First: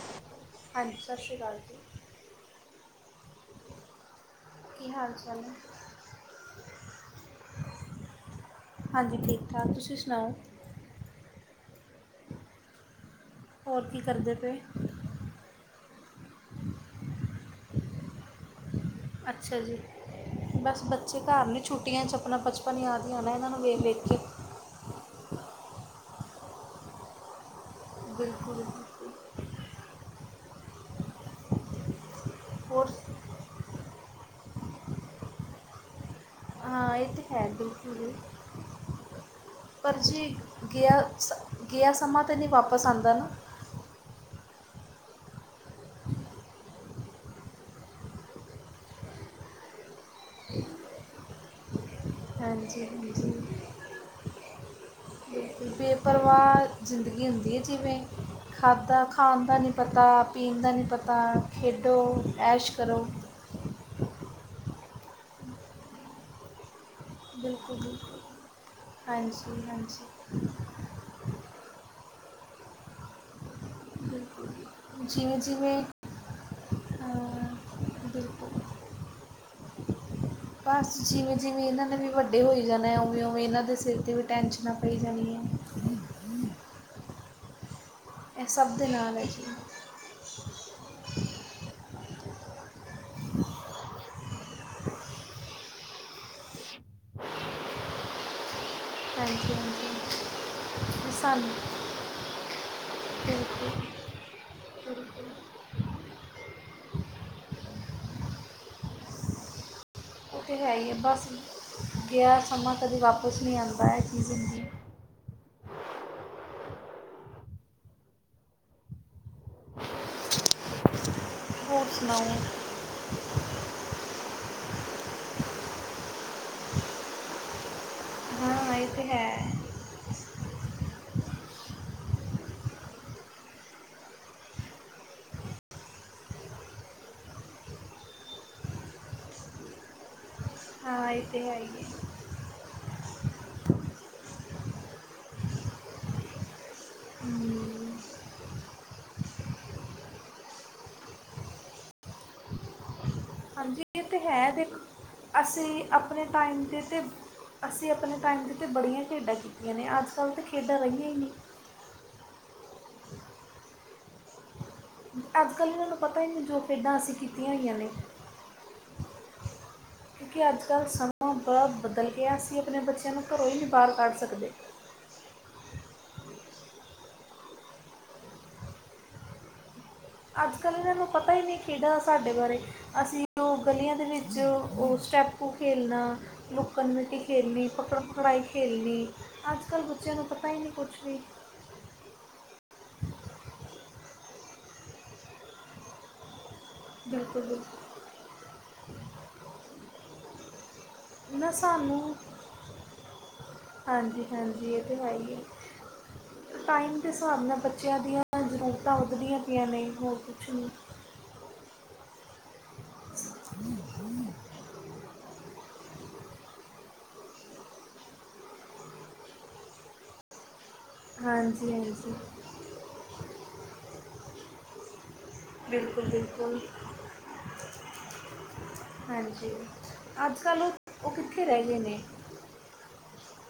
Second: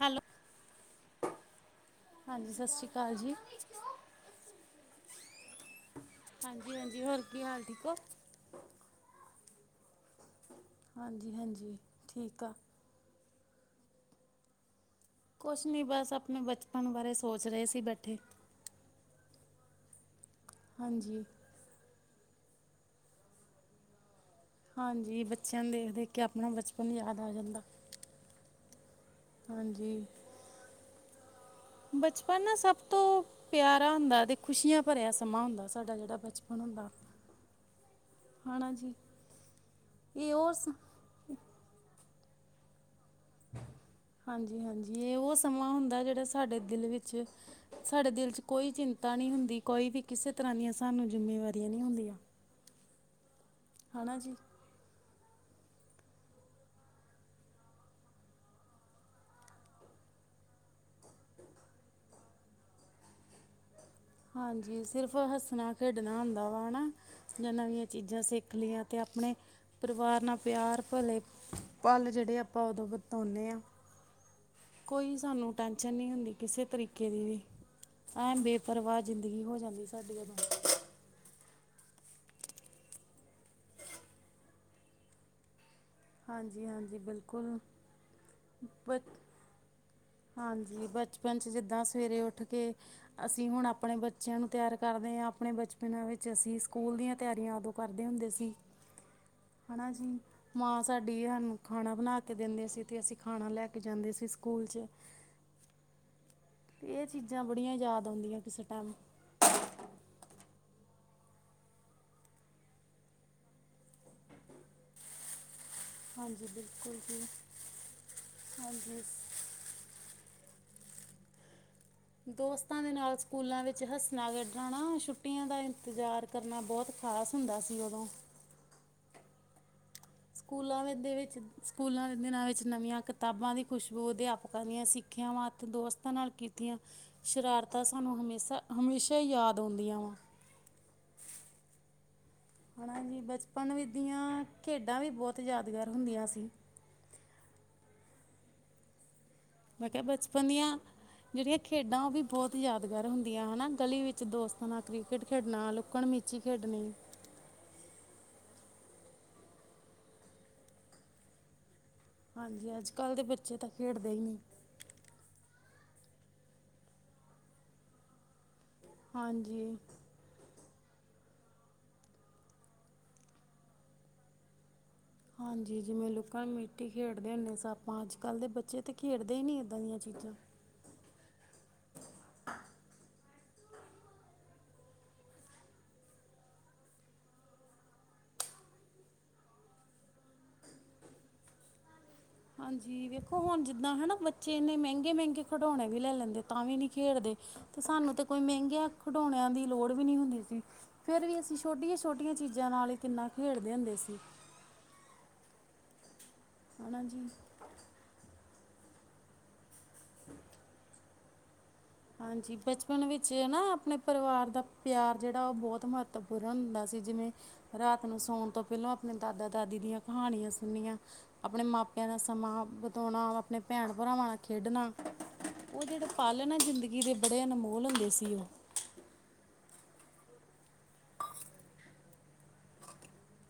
Hello ਹਾਂ ਜੀ ਸਤਿ ਸ਼੍ਰੀ ਅਕਾਲ ਜੀ ਹਾਂ ਜੀ ਸਤਿ ਸ਼੍ਰੀ ਅਕਾਲ ਜੀ ਕੀ ਹਾਲ ਚਾਲ। ਹਾਂਜੀ ਹਾਂਜੀ ਹੋਰ ਕੀ ਹਾਲ ਠੀਕ ਹੋ? ਹਾਂ ਜੀ ਠੀਕ ਠਾਕ ਤੁਸੀਂ ਸੁਣਾਓ ਹਾਂਜੀ ਹਾਂਜੀ ਠੀਕ ਆ ਹੋਰ ਕੀ ਕਰਦੇ ਪਏ ਕੁਛ ਨਹੀਂ ਬਸ, ਆਪਣੇ ਬਚਪਨ ਬਾਰੇ ਸੋਚ ਰਹੇ ਸੀ ਬੈਠੇ ਅੱਛਾ ਜੀ, ਬਸ ਬੱਚੇ ਹਾਂਜੀ ਘਰ ਨੇ। ਛੁੱਟੀਆਂ ਚ ਅਪਨਾ ਬਚਪਨ ਯਾਦ ਹੀ ਆਨਾ ਇਹਨਾਂ ਨੂੰ ਵੇਖ ਵੇਖ ਕੇ। ਹਾਂਜੀ ਬੱਚਿਆਂ ਨੂੰ ਦੇਖ ਦੇਖ ਕੇ ਆਪਣਾ ਬਚਪਨ ਯਾਦ ਆ ਜਾਂਦਾ ਬਿਲਕੁਲ ਹਾਂਜੀ ਬਚਪਨ ਨਾ, ਸਭ ਹੋਰ ਤੋਂ ਪਿਆਰਾ ਹੁੰਦਾ ਅਤੇ ਖੁਸ਼ੀਆਂ ਭਰਿਆ ਸਮਾਂ ਹੁੰਦਾ ਸਾਡਾ ਜਿਹੜਾ ਬਚਪਨ ਹੁੰਦਾ। ਹਾਂ ਹੈ ਕੁਛ, ਆਣਾ ਜੀ। ਪਰ ਜੇ ਇਹ ਉਹ ਗਿਆ ਸ ਗਿਆ ਸਮਾਂ ਤਾਂ ਨਹੀਂ ਵਾਪਸ ਆਂਦਾ ਨਾ! ਹਾਂਜੀ ਹਾਂਜੀ, ਇਹ ਉਹ ਸਮਾਂ ਹੁੰਦਾ ਜਿਹੜਾ ਸਾਡੇ ਦਿਲ ਵਿੱਚ। ਸਾਡੇ ਦਿਲ ਚ ਕੋਈ ਚਿੰਤਾ ਨਹੀਂ ਹੁੰਦੀ,, ਕੋਈ ਵੀ ਕਿਸੇ ਤਰ੍ਹਾਂ ਦੀਆਂ ਸਾਨੂੰ ਜਿੰਮੇਵਾਰੀਆਂ ਨਹੀਂ ਹੁੰਦੀਆਂ। ਹਾਂਜੀ ਹਾਂਜੀ। ਹੈ ਨਾ ਜੀ। ਬੇਪਰਵਾਹ ਜ਼ਿੰਦਗੀ ਹੁੰਦੀ ਹੈ ਜਿਵੇਂ? ਖਾਧਾ ਖਾਣ ਦਾ ਨਹੀਂ ਪਤਾ ਪੀਣ ਦਾ ਨਹੀਂ ਪਤਾ ਖੇਡੋ ਐਸ਼ ਕਰੋ। ਹਾਂਜੀ, ਸਿਰਫ਼ ਹੱਸਣਾ ਖੇਡਣਾ ਹੁੰਦਾ ਵਾ ਹੈ ਨਾ। ਜਾਂ ਬਿਲਕੁਲ ਨਵੀਆਂ ਬਿਲਕੁਲ ਚੀਜ਼ਾਂ ਸਿੱਖ ਲਈਆਂ ਤੇ ਆਪਣੇ ਹਾਂਜੀ ਹਾਂਜੀ ਪਰਿਵਾਰ ਨਾਲ ਪਿਆਰ ਭਲੇ। ਪਲ ਜਿਹੜੇ, ਆਪਾਂ ਉਦੋਂ ਬਤਾਉਂਦੇ ਆ। ਕੋਈ ਜਿਵੇਂ ਸਾਨੂੰ ਜਿਵੇਂ ਟੈਂਸ਼ਨ ਨਹੀਂ ਹੁੰਦੀ। ਕਿਸੇ ਤਰੀਕੇ ਦੀ ਵੀ ਅਹ, ਐਨ ਬਿਲਕੁਲ ਬੇਪਰਵਾਹ ਜ਼ਿੰਦਗੀ ਹੋ ਜਾਂਦੀ ਸਾਡੀ ਓਦੋਂ। ਬਸ ਜਿਵੇਂ ਜਿਵੇਂ ਇਹਨਾਂ ਨੇ ਵੀ ਵੱਡੇ ਹੋਈ ਜਾਣਾ ਹੈ। ਉਵੇਂ ਉਵੇਂ ਇਹਨਾਂ ਦੇ ਸਿਰ 'ਤੇ ਵੀ ਟੈਂਸ਼ਨਾਂ ਪਈ ਜਾਣੀਆਂ। ਹਾਂਜੀ, ਹਾਂਜੀ ਬਿਲਕੁਲ। ਇਹ ਸਭ ਦੇ ਬ ਨਾਲ ਹੈ ਜੀ। ਹਾਂਜੀ ਬਚਪਨ ' ਜਿੱਦਾਂ ਸਵੇਰੇ ਉੱਠ ਕੇ। ਅਸੀਂ ਹੁਣ ਆਪਣੇ ਬੱਚਿਆਂ ਨੂੰ ਤਿਆਰ ਕਰਦੇ ਹਾਂ, ਆਪਣੇ ਬਚਪਨਾਂ ਵਿੱਚ ਅਸੀਂ ਸਕੂਲ ਦੀਆਂ ਤਿਆਰੀਆਂ ਉਦੋਂ। ਕਰਦੇ ਹੁੰਦੇ ਸੀ। ਹਾਂਜੀ ਹਨਾ ਹਾਂਜੀ। ਜੀ ਮਾਂ ਸਾਡੀ ਸਾਨੂੰ ਖਾਣਾ ਬਣਾ ਕੇ ਦੇਂਦੇ ਸੀ, ਅਤੇ ਅਸੀਂ ਖਾਣਾ ਲੈ ਕੇ ਬਿਲਕੁਲ ਜਾਂਦੇ ਸੀ ਸਕੂਲ 'ਚ। ਬਿਲਕੁਲ ਇਹ ਚੀਜ਼ਾਂ ਬੜੀਆਂ ਯਾਦ ਆਉਦੀਆਂ ਕਿਸੇ ਟਾਈਮ। ਇਹ ਤੇ ਹੈ ਹੀ ਆ, ਬਸ ਗਿਆ ਸਮਾਂ ਕਦੇ ਵਾਪਸ ਨਹੀਂ ਆਂਦਾ। ਇਹ ਚੀਜ਼ ਹੁੰਦੀ ਹੈਗੀ। ਹਾਂਜੀ, ਬਿਲਕੁਲ ਜੀ, ਹਾਂਜੀ। ਹੋਰ ਸੁਣਾਓ ਦੋਸਤਾਂ ਦੇ ਨਾਲ ਸਕੂਲਾਂ ਵਿੱਚ ਹੱਸਣਾ ਖੇਡਣਾ ਨਾ ਛੁੱਟੀਆਂ ਦਾ ਇੰਤਜ਼ਾਰ ਕਰਨਾ ਬਹੁਤ। ਖਾਸ ਹੁੰਦਾ ਸੀ ਉਦੋਂ। ਹਾਂ ਹਾਂ ਇਹ ਤਾਂ ਹੈ। ਸਕੂਲਾਂ ਦੇ ਵਿੱਚ, ਸਕੂਲਾਂ ਦੇ ਦਿਨਾਂ ਵਿੱਚ ਨਵੀਆਂ ਕਿਤਾਬਾਂ ਦੀ ਖੁਸ਼ਬੂ ਅਧਿਆਪਕਾਂ ਦੀਆਂ ਸਿੱਖਿਆਵਾ। ਅਤੇ ਦੋਸਤਾਂ ਨਾਲ ਕੀਤੀਆਂ ਸ਼ਰਾਰਤਾਂ ਸਾਨੂੰ ਹਮੇਸ਼ਾ-ਹਮੇਸ਼ਾ ਹੀ ਯਾਦ ਆਉਂਦੀਆਂ ਵਾ। ਹਾਂ ਇਹ ਤੇ ਹੈ ਈ ਏ। ਹਾਂ ਜੀ ਬਚਪਨ ਵਿੱਚ ਦੀਆਂ ਖੇਡਾਂ ਵੀ ਬਹੁਤ ਯਾਦਗਾਰ ਹੁੰਦੀਆਂ ਸੀ। ਮੈਂ ਕਿਹਾ ਬਚਪਨ ਦੀਆਂ ਜਿਹੜੀਆਂ ਖੇਡਾਂ, ਉਹ ਵੀ ਬਹੁਤ ਯਾਦਗਾਰ ਹੁੰਦੀਆਂ ਹੈ ਨਾ ਹਾਂਜੀ ਗਲੀ ਇਹ ਵਿੱਚ। ਤੇ ਵਿੱਚ ਹੈ ਦੋਸਤਾਂ ਦੇਖ ਨਾਲ ਕ੍ਰਿਕਟ ਖੇਡਣਾ, ਅਸੀਂ ਲੁੱਕਣ ਆਪਣੇ ਮਿਚੀ ਟਾਈਮ ਤੇ ਖੇਡਣੀ। ਤੇ ਅਸੀਂ ਆਪਣੇ ਟਾਈਮ 'ਤੇ ਬੜੀਆਂ ਖੇਡਾਂ ਕੀਤੀਆਂ ਨੇ। ਅੱਜ ਕੱਲ ਤਾਂ ਖੇਡਾਂ ਰਹੀਆਂ ਹੀ ਨਹੀਂ। ਹਾਂਜੀ, ਅੱਜ ਕੱਲ੍ਹ ਦੇ ਬੱਚੇ ਤਾਂ ਖੇਡਦੇ ਹੀ ਨਹੀਂ। ਅੱਜ ਕੱਲ੍ਹ ਇਹਨਾਂ ਨੂੰ ਪਤਾ ਹੀ ਨਹੀਂ, ਜੋ ਖੇਡਾਂ ਅਸੀਂ ਕੀਤੀਆਂ ਹੋਈਆਂ ਨੇ। ਹਾਂਜੀ। ਕਿਉਂਕਿ ਅੱਜ ਕੱਲ੍ਹ ਸਮਾਂ ਬੜਾ ਬਦਲ ਗਿਆ। ਅਸੀਂ ਆਪਣੇ ਬੱਚਿਆਂ ਨੂੰ ਘਰੋਂ ਹੀ ਨਹੀਂ ਬਾਹਰ ਕੱਢ ਸਕਦੇ। ਹਾਂਜੀ, ਜਿਵੇਂ ਲੁਕਣ ਮੀਟੀ ਖੇਡਦੇ ਹੁੰਦੇ ਸਾ ਆਪਾਂ, ਅੱਜ-ਕੱਲ੍ਹ ਦੇ ਬੱਚੇ ਤਾਂ ਖੇਡਦੇ ਹੀ ਨਹੀਂ ਇੱਦਾਂ ਦੀਆਂ ਚੀਜ਼ਾਂ। ਅੱਜ ਕੱਲ੍ਹ ਇਹਨਾਂ ਨੂੰ ਪਤਾ ਹੀ ਨਹੀਂ ਖੇਡਾਂ ਸਾਡੇ ਬਾਰੇ ਅਸੀਂ। ਜੋ ਗਲੀਆਂ ਦੇ ਵਿੱਚ ਉਹ ਸਟੈਪੂ ਖੇਲਣਾ। ਲੂੱਕਣ ਮਿੱਟੀ ਖੇਡਣੀ, ਪਕੜ ਪਕੜਾਈ ਖੇਡਣੀ, ਅੱਜ ਕੱਲ੍ਹ ਬੱਚਿਆਂ ਨੂੰ ਪਤਾ ਹੀ ਨਹੀਂ ਕੁਛ ਵੀ। ਹਾਂਜੀ, ਵੇਖੋ ਹੁਣ ਜਿੱਦਾਂ ਹਨਾ ਬੱਚੇ ਇੰਨੇ ਮਹਿੰਗੇ ਮਹਿੰਗੇ ਖਿਡੌਣੇ ਵੀ ਲੈ ਲੈਂਦੇ ਤਾਂ ਵੀ ਨੀ ਖੇਡਦੇ ਬਿਲਕੁਲ ਤੇ ਬਿਲਕੁਲ ਸਾਨੂੰ ਤੇ ਕੋਈ ਮਹਿੰਗਿਆਂ ਖਿਡੌਣਿਆਂ ਦੀ ਲੋੜ ਵੀ ਨਹੀਂ ਹੁੰਦੀ ਸੀ‌। ਫਿਰ ਵੀ ਨਾ ਅਸੀਂ ਛੋਟੀਆਂ ਸਾਨੂੰ ਛੋਟੀਆਂ ਚੀਜ਼ਾਂ ਨਾਲ ਹੀ ਕਿੰਨਾ ਖੇਡਦੇ ਹੁੰਦੇ ਸੀ। ਹਾਂਜੀ ਹਾਂਜੀ ਇਹ ਤੇ ਹੈ ਇ ਏ ਟਾਈਮ ਹਨਾ ਦੇ ਜੀ ਹਿਸਾਬ ਨਾਲ ਬੱਚਿਆਂ ਦੀਆਂ। ਜ਼ਰੂਰਤਾਂ ਉਡਦੀਆਂ ਪਈਆਂ ਨੇ, ਹੋਰ ਕੁਛ ਨਹੀਂ। ਹਾਂਜੀ, ਬਚਪਨ ਵਿੱਚ ਨਾ ਆਪਣੇ ਪਰਿਵਾਰ ਦਾ ਪਿਆਰ। ਜਿਹੜਾ ਉਹ ਬਹੁਤ ਮਹੱਤਵਪੂਰਨ ਹੁੰਦਾ ਸੀ ਜਿਵੇਂ। ਰਾਤ ਨੂੰ ਸੌਣ ਤੋਂ ਪਹਿਲਾਂ, ਆਪਣੇ ਦਾਦਾ ਦਾਦੀ ਦੀਆਂ ਕਹਾਣੀਆਂ ਸੁਣਨੀਆਂ। ਆਪਣੇ ਹਾਂਜੀ ਮਾਪਿਆਂ ਹਾਂਜੀ ਨਾਲ ਸਮਾਂ ਬਿਤਾਉਣਾ, ਆਪਣੇ ਭੈਣ ਭਰਾਵਾਂ ਨਾਲ ਖੇਡਣਾ। ਉਹ ਬਿਲਕੁਲ ਜਿਹੜੇ ਪਾਲ ਆ ਬਿਲਕੁਲ ਜ਼ਿੰਦਗੀ ਦੇ ਬੜੇ ਅਨਮੋਲ ਹੁੰਦੇ ਸੀ ਉਹ। ਹਾਂਜੀ, ਅੱਜ ਕੱਲ੍ਹ ਉਹ ਕਿੱਥੇ ਰਹਿ ਗਏ ਨੇ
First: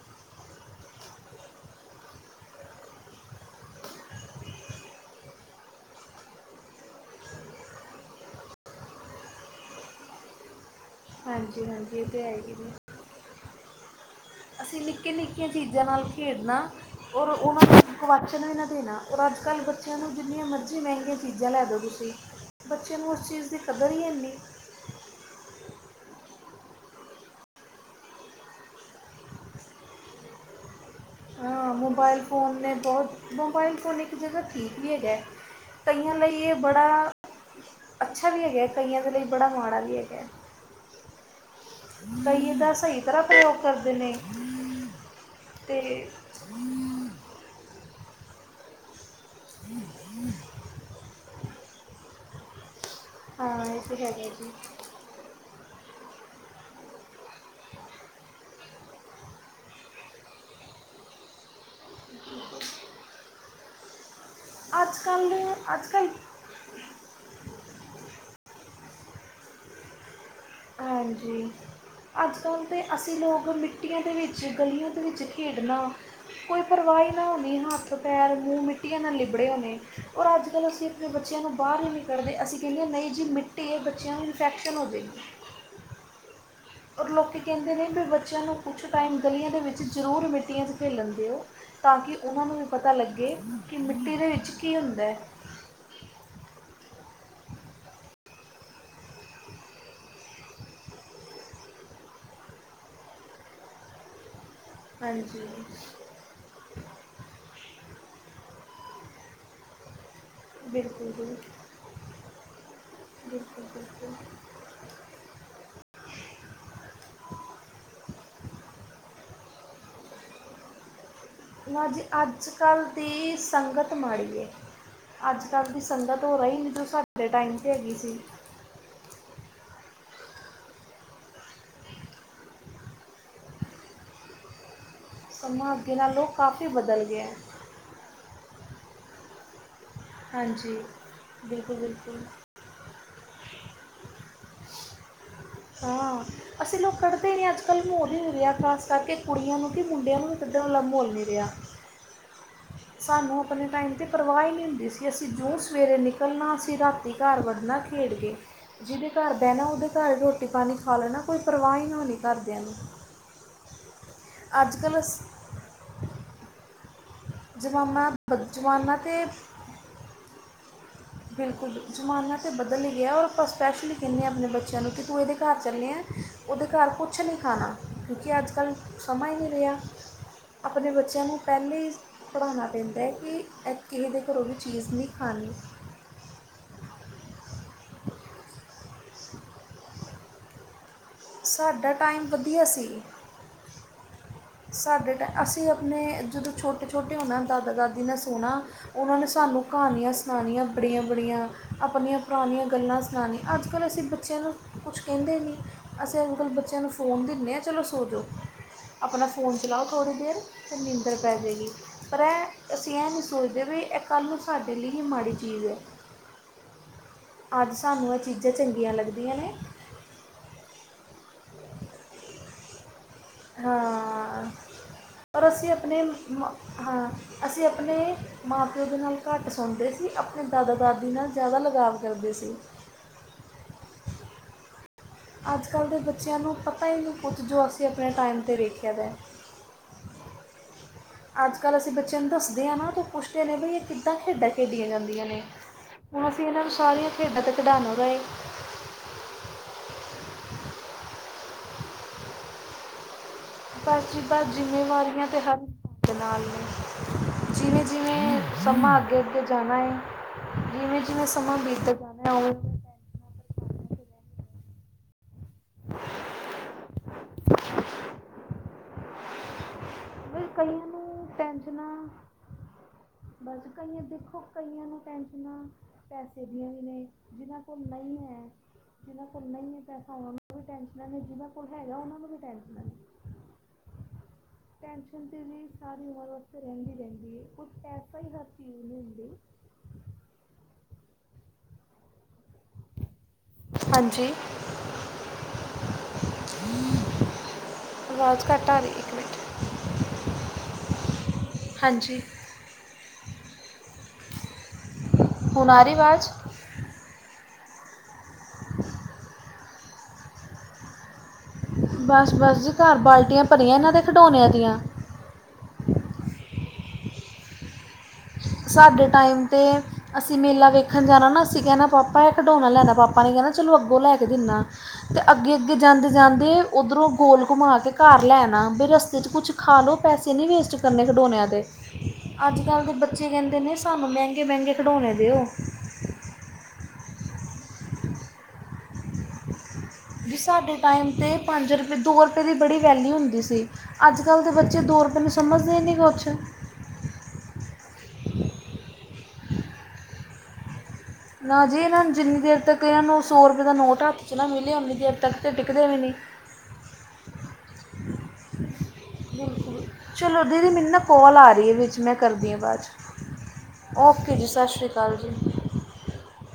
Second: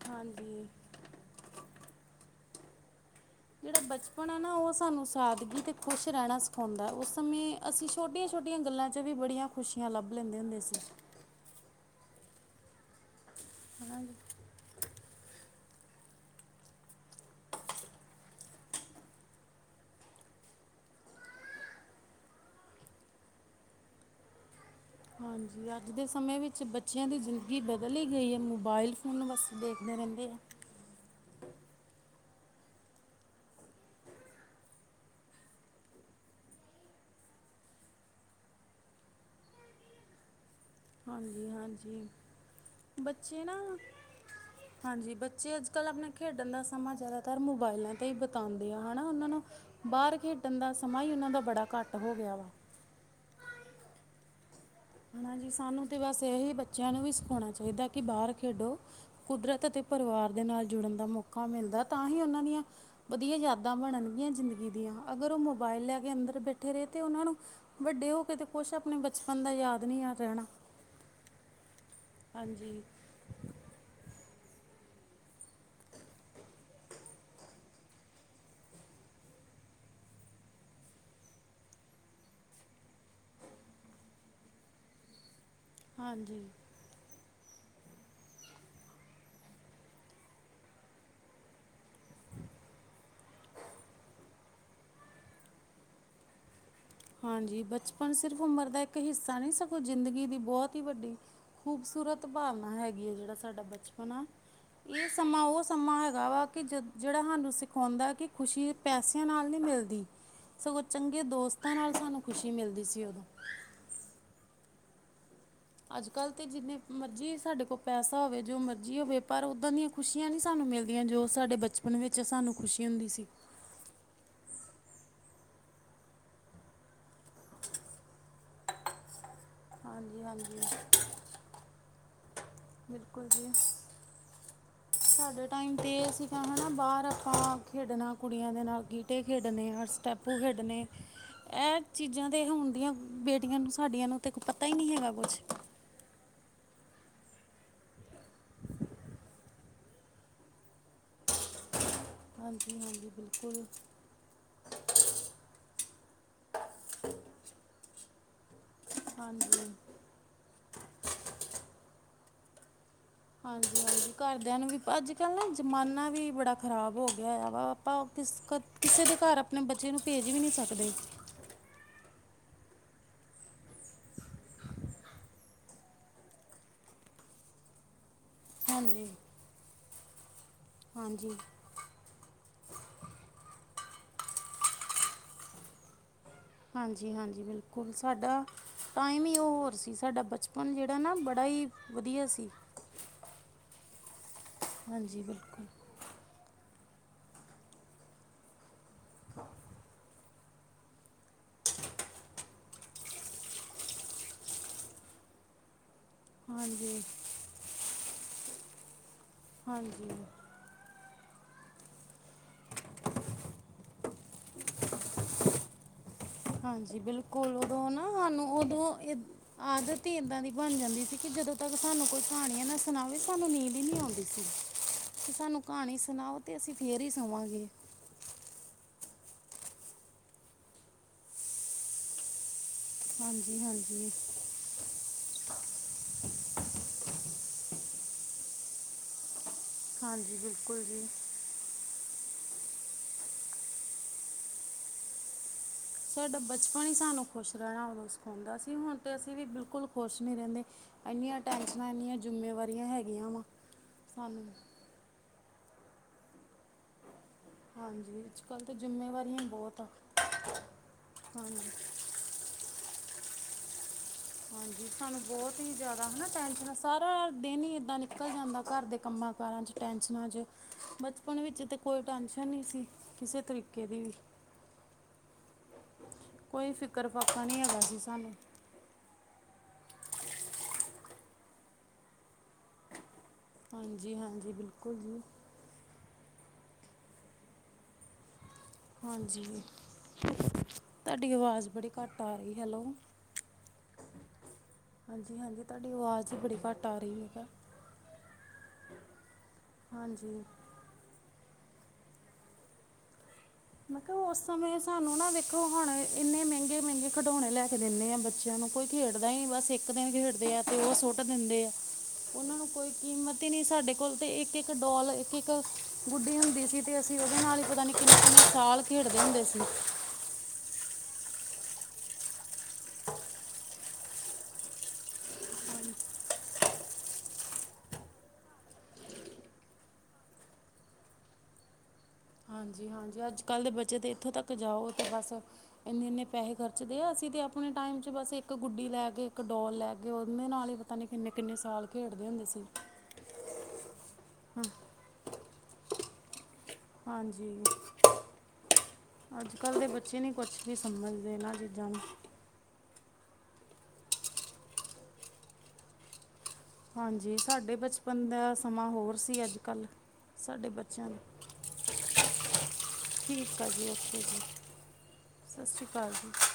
ਹਾਂਜੀ। ਜਿਹੜਾ ਬਚਪਨ ਹੈ ਨਾ, ਉਹ ਸਾਨੂੰ ਸਾਦਗੀ ਅਤੇ ਖੁਸ਼ ਰਹਿਣਾ ਸਿਖਾਉਂਦਾ ਉਸ ਸਮੇਂ ਅਸੀਂ ਛੋਟੀਆਂ ਛੋਟੀਆਂ ਗੱਲਾਂ 'ਚ ਵੀ ਬੜੀਆਂ ਖੁਸ਼ੀਆਂ ਲੱਭ ਲੈਂਦੇ ਹੁੰਦੇ ਸੀ। ਹਾਂਜੀ ਹਾਂਜੀ ਇਹ ਤਾਂ ਹੈ ਜੀ। ਹਾਂਜੀ। ਅਸੀਂ ਨਿੱਕੇੀਆਂ ਨਿੱਕੀਆਂ ਚੀਜ਼ਾਂ ਨਾਲ ਖੇਡਣਾ। ਔਰ ਉਹਨਾਂ ਨੂੰ ਕੁਵਾਚ ਬੱਚ ਨੂੰ ਨਾ ਦੇਣਾ। ਔਰ, ਅੱਜ ਕੱਲ੍ਹ ਬੱਚਿਆਂ ਨੂੰ ਜਿੰਨੀਆਂ ਮਰਜ਼ੀ ਮਹਿੰਗੀਆਂ ਚੀਜ਼ਾਂ ਲੈ ਦਿਉ ਤੁਸੀਂ ਬੱਚੇਆਂ ਨੂੰ ਉਸ ਚੀਜ਼ ਦੀ ਕਦਰ ਹੀ ਹੈਨੀ। ਹਾਂਜੀ, ਅੱਜ ਦੇ ਸਮੇਂ ਵਿੱਚ ਬੱਚਿਆਂ ਦੀ ਜ਼ਿੰਦਗੀ ਬਦਲ ਹੀ ਗਈ ਹੈ। ਮੋਬਾਇਲ ਫੋਨ ਬਸ ਦੇਖਦੇ ਰਹਿੰਦੇ ਆ। ਹਾਂ, ਮੋਬਾਈਲ ਫੋਨ ਨੇ ਬਹੁਤ, ਮੋਬਾਈਲ ਫ਼ੋਨ ਇੱਕ ਜਗਾ ਠੀਕ ਵੀ ਹੈਗਾ ਹੈ। ਕਈਆਂ ਲਈ ਇਹ ਬੜਾ ਅੱਛਾ ਵੀ ਹੈਗਾ। ਕਾਇਈਆਂ ਦੇ ਲਈ ਬੜਾ ਮਾੜਾ ਵੀ ਹੈਗਾ। ਹਾਂਜੀ ਹਾਂਜੀ। ਕਈ ਇਹਦਾ ਸਹੀ ਤਰ੍ਹਾਂ ਬੱਚੇ ਨਾ ਪ੍ਰਯੋਗ ਕਰਦੇ ਨੇ ਹਾਂਜੀ, ਬੱਚੇ ਅੱਜ ਤੇ ਕੱਲ ਆਪਣਾ ਖੇਡਣ ਦਾ ਸਮਾਂ ਜ਼ਿਆਦਾਤਰ ਮੋਬਾਇਲਾਂ ਤੇ ਹੀ। ਉਂਦੇ ਆ ਹਨਾ ਉਹਨਾਂ ਨੂੰ ਬਾਹਰ ਖੇਡਣ ਦਾ ਸਮਾਂ ਹੀ, ਉਹਨਾਂ ਦਾ ਬੜਾ ਘੱਟ ਹੋ ਗਿਆ ਵਾ। ਹਾਂ ਇਹ ਤੇ ਹੈਗਾ ਹੈ ਜੀ। ਹਾਜੀ, ਸਾਨੂੰ ਤਾਂ ਬਸ ਇਹੀ ਬੱਚਿਆਂ ਨੂੰ ਵੀ ਸਿਖਾਉਣਾ ਚਾਹੀਦਾ ਕਿ ਬਾਹਰ ਖੇਡੋ। ਕੁਦਰਤ ਅਤੇ ਪਰਿਵਾਰ ਦੇ ਨਾਲ ਜੁੜਨ ਦਾ ਮੌਕਾ ਔਖਾ ਮਿਲਦਾ ਹੈ। ਤਾਂ ਹੀ ਉਹਨਾਂ ਦੀਆਂ ਵਧੀਆ ਯਾਦਾਂ ਬਣਨਗੀਆਂ ਜਿ ਅੱਜ ਲੱਆਂ ਅਗਰ ਕੱਲ ਉਹ ਅੱਜ ਮੋਬਾਈਲੈ ਕੱਲ ਕੇ ਅੰਦਰ ਬੈਠ ਬੈਠੇ ਰਹੇ ਤੇ ਉਹਨਾਂ ਨੂੰ ਵੱਡੇ ਹੋ ਕੇ ਤੇ, ਕੁਛ ਆਪਣੇ ਬਚਪਨ ਦਾ ਯਾਦ ਨਹੀਂ ਯ ਰਹਿਣਾ। ਹਾਂਜੀ ਅੱਜ ਕੱਲ੍ਹ ਤਾਂ ਹਾਂਜੀ ਅਸੀ ਅਸੀਂ ਲੋਕ ਮਿੱਟੀਆਂ ਦੇ ਵਿੱਚ ਗਲੀਆਂ ਦੇ ਵਿੱਚ ਖੇਡਣਾ ਕੋਈ ਪਰਵਾ ਹੀ ਨਾ ਹੋਣੀ। ਹੱਥ ਪੈਰ ਮੂੰਹ ਮਿੱਟੀਆਂ ਨਾਲ ਲਿਬੜੇ ਹੋਣੇ ਔਰ ਅੱਜ ਕੱਲ੍ਹ ਅਸੀਂ ਬੱਚਿਆਂ ਨੂੰ ਬਾਹਰ ਹੀ ਨਹੀਂ ਕੱਢਦੇ। ਅਸੀਂ ਕਹਿੰਦੇ ਹਾਂ ਨਹੀਂ ਜੀ ਮਿੱਟੀ ਹੈ ਬੱਚਿਆਂ ਨੂੰ ਇਨਫੈਕਸ਼ਨ ਹੋ ਜਾਵੇਗੀ। ਹਾਂਜੀ। ਔਰ ਲੋਕ ਕਹਿੰਦੇ ਨੇ ਵੀ ਬੱਚਿਆਂ ਨੂੰ ਕੁਛ ਟਾਈਮ ਗਲੀਆਂ ਦੇ ਵਿੱਚ ਜ਼ਰੂਰ ਮਿੱਟੀਆਂ 'ਚ ਖੇਲਣ ਦਿਓ। ਤਾਂ, ਕਿ ਉਹਨਾਂ ਨੂੰ ਵੀ ਪਤਾ ਲੱਗੇ ਕਿ ਮਿੱਟੀ ਦੇ ਵਿੱਚ ਕੀ ਹੁੰਦਾ ਹੈ। ਹਾਂਜੀ, ਬਚਪਨ ਸਿਰਫ ਉਮਰ ਦਾ ਇੱਕ ਹਿੱਸਾ ਨਹੀਂ ਸਗੋਂ ਜ਼ਿੰਦਗੀ ਦੀ ਬਹੁਤ ਹੀ ਵੱਡੀ ਖੂਬਸੂਰਤ ਭਾਵਨਾ ਹੈਗੀ ਆ ਜਿਹੜਾ ਸਾਡਾ ਬਚਪਨਾ। ਇਹ ਸਮਾਂ ਹਾਂਜੀ ਉਹ ਸਮਾਂ ਹੈਗਾ ਵਾ ਕਿ ਜ ਜਿਹੜਾ ਸਾਨੂੰ ਸਿਖਾਉਂਦਾ ਕਿ ਖੁਸ਼ੀ ਪੈਸਿਆਂ ਨਾਲ ਨੀ ਮਿਲਦੀ। ਸਗੋਂ ਬਿਲਕੁਲ ਚੰਗੇ ਜੀ। ਦੋਸਤਾਂ ਨਾਲ ਸਾਨੂੰ ਖੁਸ਼ੀ ਮਿਲਦੀ ਸੀ ਉਦੋਂ। ਬਿਲਕੁਲ ਬਿਲਕੁਲ ਅੱਜ ਕੱਲ੍ਹ ਤੇ ਜਿੰਨੇ ਮਰਜ਼ੀ ਸਾਡੇ ਕੋਲ ਪੈਸਾ ਹੋਵੇ, ਜੋ ਮਰਜ਼ੀ ਹੋਵੇ ਪਰ ਉੱਦਾਂ ਦੀਆਂ ਖੁਸ਼ੀਆਂ ਨੀ ਸਾਨੂੰ ਮਿਲਦੀਆਂ। ਜੋ ਸਾਡੇ ਨਾ ਬਚਪਨ ਜੀ ਵਿੱਚ ਅੱਜ ਸਾਨੂੰ ਖੁਸ਼ੀ ਕੱਲ੍ਹ ਹੁੰਦੀ ਸੀ। ਦੀ ਸੰਗਤ ਮਾੜੀ ਹੈ। ਅੱਜ ਕੱਲ੍ਹ ਦੀ ਸੰਗਤ ਉਹ ਰਹੀ ਨਹੀਂ ਜੋ ਸਾਡੇ ਟਾਈਮ 'ਤੇ ਹੈਗੀ ਸੀ। ਹਾਂਜੀ ਹਾਂਜੀ। ਬਿਲਕੁਲ ਜੀ। ਸਾਡੇ ਸਮਾਂ ਟਾਈਮ ਤੇ ਅੱਗੇ ਨਾਲੋਂ ਅਸੀਂ ਕਹਾ ਕਾਫੀ ਨਾ ਬਦਲ ਬਾਹਰ ਗਿਆ ਹੈ ਆਪਾਂ ਖੇਡਣਾ, ਕੁੜੀਆਂ ਦੇ ਨਾਲ ਗੀਟੇ ਖੇਡਣੇ, ਹਰ ਸਟੈਪ ਆਪੂ ਹਾਂਜੀ ਖੇਡਣੇ ਬਿਲਕੁਲ ਇਹ ਬਿਲਕੁਲ ਚੀਜ਼ਾਂ ਤਾਂ ਹੁਣ ਦੀਆਂ ਬੇਟੀਆਂ ਨੂੰ ਸਾਡੀਆਂ ਨੂੰ ਤੇ ਪਤਾ ਹੀ ਨਹੀਂ ਹੈਗਾ ਕੁਛ। ਹਾਂ। ਅਸੀਂ ਲੋਕ ਕੱਢਦੇ ਨਹੀਂ। ਅੱਜ ਕੱਲ੍ਹ ਮਾਹੌਲ ਨਹੀ ਰਿਹਾ। ਖਾਸ ਕਰਕੇ ਕੁੜੀਆਂ ਨੂੰ ਕਿ ਮੁੰਡਿਆਂ ਨੂੰ ਵੀ ਕੱਢਣ ਵਾਲਾ ਮਾਹੌਲ ਨਹੀਂ ਰਿਹਾ। ਹਾਂਜੀ ਹਾਂਜੀ ਸਾਨੂੰ ਬਿਲਕੁਲ ਆਪਣੇ ਟਾਈਮ ਤੇ ਪਰਵਾਹ ਹੀਂ ਨਹੀ ਹੁੰਦੀ ਸੀ ਅਸੀਂ ਜਿਉਂ ਸਵੇਰੇ ਨਿਕਲਣਾ, ਅਸੀਂ ਰਾਤੀ ਘਰ ਵੱਢਣਾ ਖੇਡ ਕੇ। ਜਿਹਦੇ ਘਰ ਹਾਂਜੀ ਬਹਿਣਾ, ਉਹਦੇ ਘਰ ਰੋਟੀ ਪਾਣੀ ਖਾ ਲੈਣਾ ਕੋਈ ਪਰਵਾਹ ਹੀ ਨਹੀਂ ਹੋਣੀ ਘਰਦਿਆਂ ਨੂੰ। ਹਾਂਜੀ ਹਾਂਜੀ, ਘਰਦਿਆਂ ਨੂੰ ਵੀ ਅੱਜ ਕੱਲ੍ਹ ਨਾ ਜ਼ਮਾਨਾ ਵੀ ਬੜਾ ਖ਼ਰਾਬ ਹੋ ਗਿਆ। ਹੈ ਵਾ ਆਪਾਂ ਜ਼ਮਾਨਾ ਕਿਸ ਬਦ ਕ ਜ਼ਮਾਨਾ ਕਿਸੇ ਦੇ ਤਾਂ ਘਰ ਆਪਣੇ ਬੱਚੇ ਨੂੰ ਭੇਜ ਵੀ ਨਹੀਂ ਸਕਦੇ। ਬਿਲਕੁਲ ਜ਼ਮਾਨਾ ਤਾਂ ਬਦਲ ਹੀ ਗਿਆ, ਔਰ ਆਪਾਂ ਸਪੈਸ਼ਲੀ ਕਹਿੰਦੇ ਹਾਂ ਆਪਣੇ ਬੱਚਿਆਂ ਨੂੰ ਕਿ ਤੂੰ ਇਹਦੇ ਘਰ ਚੱਲਿਆ ਉਹਦੇ ਘਰ ਕੁਛ ਨਹੀਂ ਖਾਣਾ। ਕਿਉਂਕਿ ਅੱਜ ਕੱਲ੍ਹ ਹਾਂਜੀ ਸਮਾਂ ਹੀ ਨਹੀਂ ਰਿਹਾ ਆਪਣੇ ਬੱਚਿਆਂ ਹਾਂਜੀ ਨੂੰ ਪਹਿਲਾਂ ਹੀ- ਪੜ੍ਹਾਉਣਾ ਪੈਂਦਾ ਹੈ ਕਿ, ਕਿਸੇ ਦੇ ਘਰੋਂ ਵੀ ਚੀਜ਼ ਨਹੀਂ ਖਾਣੀ। ਹਾਂਜੀ ਹਾਂਜੀ, ਬਿਲਕੁਲ ਸਾਡਾ ਟਾਈਮ ਹੀ ਉਹ ਹੋਰ ਸੀ ਸਾਡਾ ਬਚਪਨ ਜਿਹੜਾ ਨਾ ਬੜਾ- ਬੜਾ ਹੀ ਸਾਡਾ ਵਧੀਆ ਸੀ। [inaudible] ਸਾਡੇ ਹਾਂਜੀ ਟ ਬਿਲਕੁਲ ਅਸੀਂ ਆਪਣੇ ਜਦੋਂ ਛੋਟੇ ਛੋਟੇ ਹੁੰਣਾ ਦਾਦਾ ਦਾਦੀ ਨੇ ਸੁਣਾ ਉਹਨਾਂ ਨੇ ਸਾਨੂੰ ਕਹਾਣੀਆਂ ਸੁਣਾਉਣੀਆਂ ਬੜੀਆਂ ਬੜੀਆਂ ਆਪਣੀਆਂ ਪੁਰਾਣੀਆਂ ਗੱਲਾਂ ਸੁਣਾਉਣੀਆਂ ਅੱਜ ਕੱਲ ਅਸੀਂ ਬੱਚਿਆਂ ਨੂੰ ਕੁਛ ਕਹਿੰਦੇ ਨਹੀਂ ਅਸੀਂ ਅੱਜ ਕੱਲ੍ਹ ਬੱਚਿਆਂ ਨੂੰ ਹਾਂਜੀ ਫੋਨ ਦਿੰਦੇ ਹਾਂ ਚਲੋ ਸੋਚੋ ਆਪਣਾ ਫੋਨ ਚਲਾਓ ਹਾਂਜੀ ਥੋੜ੍ਹੀ ਦੇਰ ਅਤੇ ਨਿੰਦਰ ਪੈ ਜੇਗੀ। ਪਰ ਅਸੀਂ ਇਹ ਨਹੀਂ ਸੋਚਦੇ, ਵੀ ਇਹ ਕੱਲ੍ਹ ਨੂੰ ਸਾਡੇ ਲਈ ਹੀ ਮਾੜੀ ਚੀਜ਼ ਹੈ। ਹਾਂਜੀ, ਬਿਲਕੁਲ ਅੱਜ ਉਦੋਂ ਨਾ ਇਹ ਸਾਨੂੰ ਚੀਜ਼ਾਂ ਉਦੋਂ ਚੰਗੀਆਂ ਲੱਗਦੀਆਂ ਨੇ ਆਦਤ। ਤੇ ਇੱਦਾਂ ਦੀ ਬਣ ਜਾਂਦੀ ਸੀ, ਕਿ ਜਦੋਂ ਤੱਕ ਸਾਨੂੰ ਕੋਈ ਕਹਾਣੀ ਆ ਨਾ ਸੁਣਾਵੇ ਸਾਨੂੰ ਨੀਂਦ ਹੀ ਨੀ ਆਉਂਦੀ ਸੀ। ਹਾਂ ਕਿ ਔਰ ਸਾਨੂੰ ਅਸੀਂ ਕਹਾਣੀ ਅਪਣੇ ਸੁਣਾਓ ਮ ਤੇ ਅਸੀਂ ਫੇਰ ਹਾਂ, ਹੀ ਅਸੀਂ ਸੋਵਾਂਗੇ ਅਪਣੇ ਮਾਂ-ਪਿਓ ਦੇ ਨਾਲ ਘੱਟ ਸੋੰਦੇ ਸੀ, ਅਪਣੇ ਦਾਦਾ-ਦਾਦੀ ਨਾਲ ਜੈਦਾ ਲਗਾਵ ਕਰਦੇ ਸੀ। ਹਾਂਜੀ-ਹਾਂਜੀ। ਅੱਜ-ਕੱਲ੍ਹ ਦੇ ਬੱਚਿਆਂ ਨੂੰ ਪਤਾ ਈ ਨੀ ਕੁਛ, ਜੋ ਅਸੀਂ ਅਪਣੇ ਟਾਈਮ ਤੇ ਵੇਖਿਆ ਦੈ। ਹਾਂਜੀ, ਬਿਲਕੁਲ ਜੀ। ਅੱਜ ਕੱਲ੍ਹ ਅਸੀਂ ਬੱਚਿਆਂ ਨੂੰ ਦੱਸਦੇ ਹਾਂ ਨਾ, ਤਾਂ ਪੁੱਛਦੇ ਨੇ ਵੀ ਇਹ ਕਿੱਦਾਂ ਖੇਡਾਂ ਖੇਡੀਆਂ ਜਾਂਦੀਆਂ ਨੇ? ਹੁਣ ਸਾਡਾ ਅਸੀਂ ਇਹਨਾਂ ਨੂੰ ਬਚਪਨ ਹੀ ਸਾਰੀਆਂ ਸਾਂਨੂੰ ਖੇਡਾਂ ਤੇ ਖੁਸ਼ ਕਢਾਉਣਾ ਰਹਿਣਾ ਰਹੇ ਸਿਖਾਉਂਦਾ ਸੀ। ਹੁਣ- ਅਤੇ ਅਸੀਂ ਵੀ ਬਿਲਕੁਲ ਖੁਸ਼ ਨਹੀਂ ਰਹਿੰਦੇ ਇੰਨੀਆਂ ਟੈਸ਼ਨਾਂ, ਇੰਨੀਆਂ ਜ਼ਿੰਮੇਵਾਰੀਆਂ ਹੈਗੀਆਂ ਵਾ। ਬਸ ਜੀ ਬਸ ਸਾਨੂੰ ਜ਼ਿੰਮੇਵਾਰੀਆਂ ਤਾਂ ਹਰ ਕਿਸੇ ਦੇ ਨਾਲ ਨੇ। ਜਿਵੇਂ ਹਾਂਜੀ ਜਿਵੇਂ ਅੱਜ ਕੱਲ੍ਹ ਤਾਂ ਸਮਾਂ ਅੱਗੇ ਅੱਗੇ ਜ਼ਿੰਮੇਵਾਰੀਆਂ ਜਾਣਾ ਬਹੁਤ ਆ ਹੈ ਜਿਵੇਂ ਜਿਵੇਂ ਸਮਾਂ ਹਾਂਜੀ ਬੀਤ ਦਾ ਜਾਣਾ- ਹ ਹਾਂਜੀ ਸਾਨੂੰ ਬਹੁਤ ਹੀ ਜ਼ਿਆਦਾ ਹਨਾ ਟੈਸ਼ਨ ਸਾਰਾ ਦਿਨ ਹੀ ਏਦਾਂ ਨਿਕਲ ਜਾਂਦਾ ਘਰ ਦੇ ਕੰਮਾਂ ਕਾਰਾਂ ਚ ਟੈਂਸ਼ਨਾਂ 'ਚ ਬਈ ਕਈਆਂ ਨੂੰ ਬਚਪਨ ਵਿੱਚ ਤਾਂ ਟੈਨਸ਼ਨਾਂ ਕੋਈ ਟੈਂਸ਼ਨ ਨਹੀਂ ਸੀ ਕਿਸੇ ਬਸ ਤਰੀਕੇ ਕਈਆਂ ਦੀ ਵੀ ਦੇਖੋ ਕਈਆਂ ਨੂੰ ਟੈਂਸ਼ਨ ਪੈਸੇ ਦੀਆਂ ਕੋਈ ਵੀ ਨੇ ਫਿਕਰ ਫਾਕਾ ਨਹੀਂ ਜਿਨ੍ਹਾਂ ਕੋਲ ਹੈਗਾ ਸੀ ਨਹੀਂ ਸਾਨੂੰ ਹੈ ਜਿਨਾਂ ਕੋਲ ਨਹੀਂ ਹੈ ਪੈਸਾ ਉਹਨਾ ਨੂੰ ਵੀ ਟੈਂਸ਼ਨਾ ਨਹੀਂ ਜਿਹਨਾਂ ਕੋਲ ਹੈਗਾ ਉਹਨਾਂ ਨੂੰ ਵੀ ਟੈਸਨਾ ਨਹੀਂ, ਹਾਂਜੀ-ਹਾਂਜੀ, ਬਿਲਕੁਲ ਜੀ ਪੈਨ ਦੇ ਲਈ ਸਾਰੀ ਉਮਰ ਵਾਸਤੇ ਰਹਿੰਦੀ ਰਹਿੰਦੀ ਹੈ, ਕੁਛ ਐਸਾ ਹੀ ਹਰ ਚੀਜ਼ ਨਹੀਂ ਹੁੰਦੀ ਹਾਂਜੀ, ਤੁਹਾਡੀ ਅਵਾਜ਼ ਬੜੀ ਘੱਟ ਆ ਰੀ, ਹੈਲੋ, ਹਾਂਜੀ ਹਾਂਜੀ- ਹਾਂਜੀ। ਤੁਹਾਡੀ ਅਵਾਜ਼ ਹੀ ਬੜੀ ਘੱਟ ਆ ਰੀ ਏ ਕੇਆ। ਅਵਾਜ਼ ਘੱਟ ਆ ਰੀ, ਇੱਕ ਮਿੰਟ। ਹਾਂਜੀ। ਹਾਂਜੀ। ਮੈਂ ਕੈ ਓਸ ਸਮੇਂ ਸਾਨੂੰ ਨਾ ਵੇਖੋ ਆ ਹੁਣ ਰਹੀ ਆਵਾਜ਼ ਇੰਨੇ ਮੈੰਗੇ- ਮੈੰਗੇ ਖਿਡੌਣੇ ਲੈ ਕੇ ਦਿਣੇ ਆ। ਬੱਚਿਆਂ ਨੂੰ ਕੋਈ ਖੇਡਦਾ ਈ ਨੀ ਬਸ ਇੱਕ ਦਿਨ ਖੇਡਦੇ ਆ, ਤੇ ਓਹ ਸੋ ਤ ਦਿੰਦੇ ਐ। ਬਸ ਓਹਨਾਂ ਬਸ ਨੂੰ ਜੀ ਕੋਈ ਘਰ ਕੀਮਤ ਬਾਲਟੀਆਂ ਹੀ ਨੀ, ਭਰੀਆਂ ਸਾਡੇ ਇਹਨਾਂ ਦੇ ਕੋਲ ਤੇ ਖਿਡੌਣਿਆਂ ਇੱਕ-ਇੱਕ ਦੀਆਂ ਡੋਲ ਇੱਕ, ਗੁੱਡੀ ਹੁੰਦੀ ਸੀ ਤੇ ਅਸੀਂ ਓਹਦੇ ਨਾਲ ਹੀ ਪਤਾ ਨੀ ਕਿੰਨੇ-ਕਿੰਨੇ ਸਾਡੇ ਟਾਈਮ ਤੇ ਅਸੀਂ ਮੇਲਾ ਵੇਖਣ ਜਾਣਾ ਨਾ, ਅਸੀਂ ਕੈਣਾ ਪਾਪਾ ਐ ਖਿਡੋਣਾ ਲੈਣਾ, ਪਾਪਾ ਨੇ ਕੈਣਾ ਚਲੋ ਅੱਗੋਂ ਲੈ ਕੇ ਦਿੱਨਾ। ਤੇ ਅੱਗੇ-ਅੱਗੇ ਜਾਂਦੇ-ਜਾਂਦੇ ਓਧਰੋਂ ਗੋਲ ਘੁੰਮਾ ਕੇ ਘਰ ਲੈ ਆਣਾ, ਵੀ ਰਸਤੇ ਚ' ਕੁੱਛ ਖਾ ਲੋ ਪੈਸੇ ਨੀ ਵੇਸਟ ਕਰਨੇ ਖਡੋਣੇਆ ਤੇ, ਅੱਜ-ਕੱਲ ਹਾਂਜੀ ਦੇ ਬੱਚ ਹਾਂਜੀ ਬੱਚੇ ਅੱਜ ਕੈੰਦੇ ਕੱਲ ਦੇ ਨੇ ਸਾਨੂੰ ਮੈੰਗੇ-ਮੈੰਗੇ ਖਡੋਣੇ ਦਿਓ। ਏਨੇ-ਏਨੇ ਪੈਹੇ ਖਰਚਦੇ ਆ, ਅਸੀਂ ਤੇ ਅਪਣੇ ਟਾਈਮ ਚ ਬਸ ਏਕ ਗੁੱਡੀ ਲੈ ਕੇ, ਇੱਕ ਡੋਲ ਲੈ ਕੇ ਉਹਦੇ ਨਾਲ ਸਾਡੇ ਹੀ ਪਤਾ ਨਹੀਂ ਟਾਈਮ ਤੇ ਕਿੰਨੇ ਕਿੰਨੇ ਪੰਜ ਸਾਲ ਰੁਪਏ ਦੋ ਖੇਡਦੇ ਰੁਪਏ ਹੁੰਦੇ ਦੀ ਸੀ ਬੜੀ ਵੈਲਿਊ ਹੁੰਦੀ ਸੀ। ਅੱਜ ਕੱਲ ਦੇ ਹਾਂ ਬੱਚੇ ਦੋ ਰੁਪਏ ਨੂੰ ਸਮਝਦੇ ਨਹੀਂ ਕੁਛ। ਹਾਂਜੀ, ਅੱਜ-ਕੱਲ੍ਹ ਦੇ ਬੱਚੇ ਨਹੀਂ ਕੁਛ ਵੀ ਸਮਝਦੇ। ਨਾ ਜੀ ਇਹਨਾਂ ਨੂੰ ਜਿੰਨੀ ਦੇਰ ਤੱਕ ਇਹਨਾਂ ਨੂੰ ਸੌ ਰੁਪਏ ਦਾ ਨੋਟ ਹੱਥ ਚ ਨਾ ਮਿਲਿਆ ਉਨੀ ਦੇਰ ਤੱਕ ਤਾਂ ਟਿਕਦੇ ਵੀ ਨੀ। ਹਾਂਜੀ ਸਾਡੇ ਬਚਪਨ ਦਾ ਸਮਾਂ ਹੋਰ ਸੀ। ਅੱਜ ਕੱਲ ਚਲੋ ਸਾਡੇ ਦੀਦੀ ਮੈਨੂੰ ਨਾ ਬੱਚਿਆਂ ਦਾ ਕੋਲ ਆ ਰਹੀ ਐ ਵਿੱਚ ਮੈਂ ਕਰਦੀ ਆ ਬਾਅਦ। ਠੀਕ ਆ ਜੀ ਓਕੇ ਜੀ ਸਤਿ ਸ਼੍ਰੀ ਅਕਾਲ ਜੀ। ਸਤਿ ਸ਼੍ਰੀ ਅਕਾਲ ਜੀ।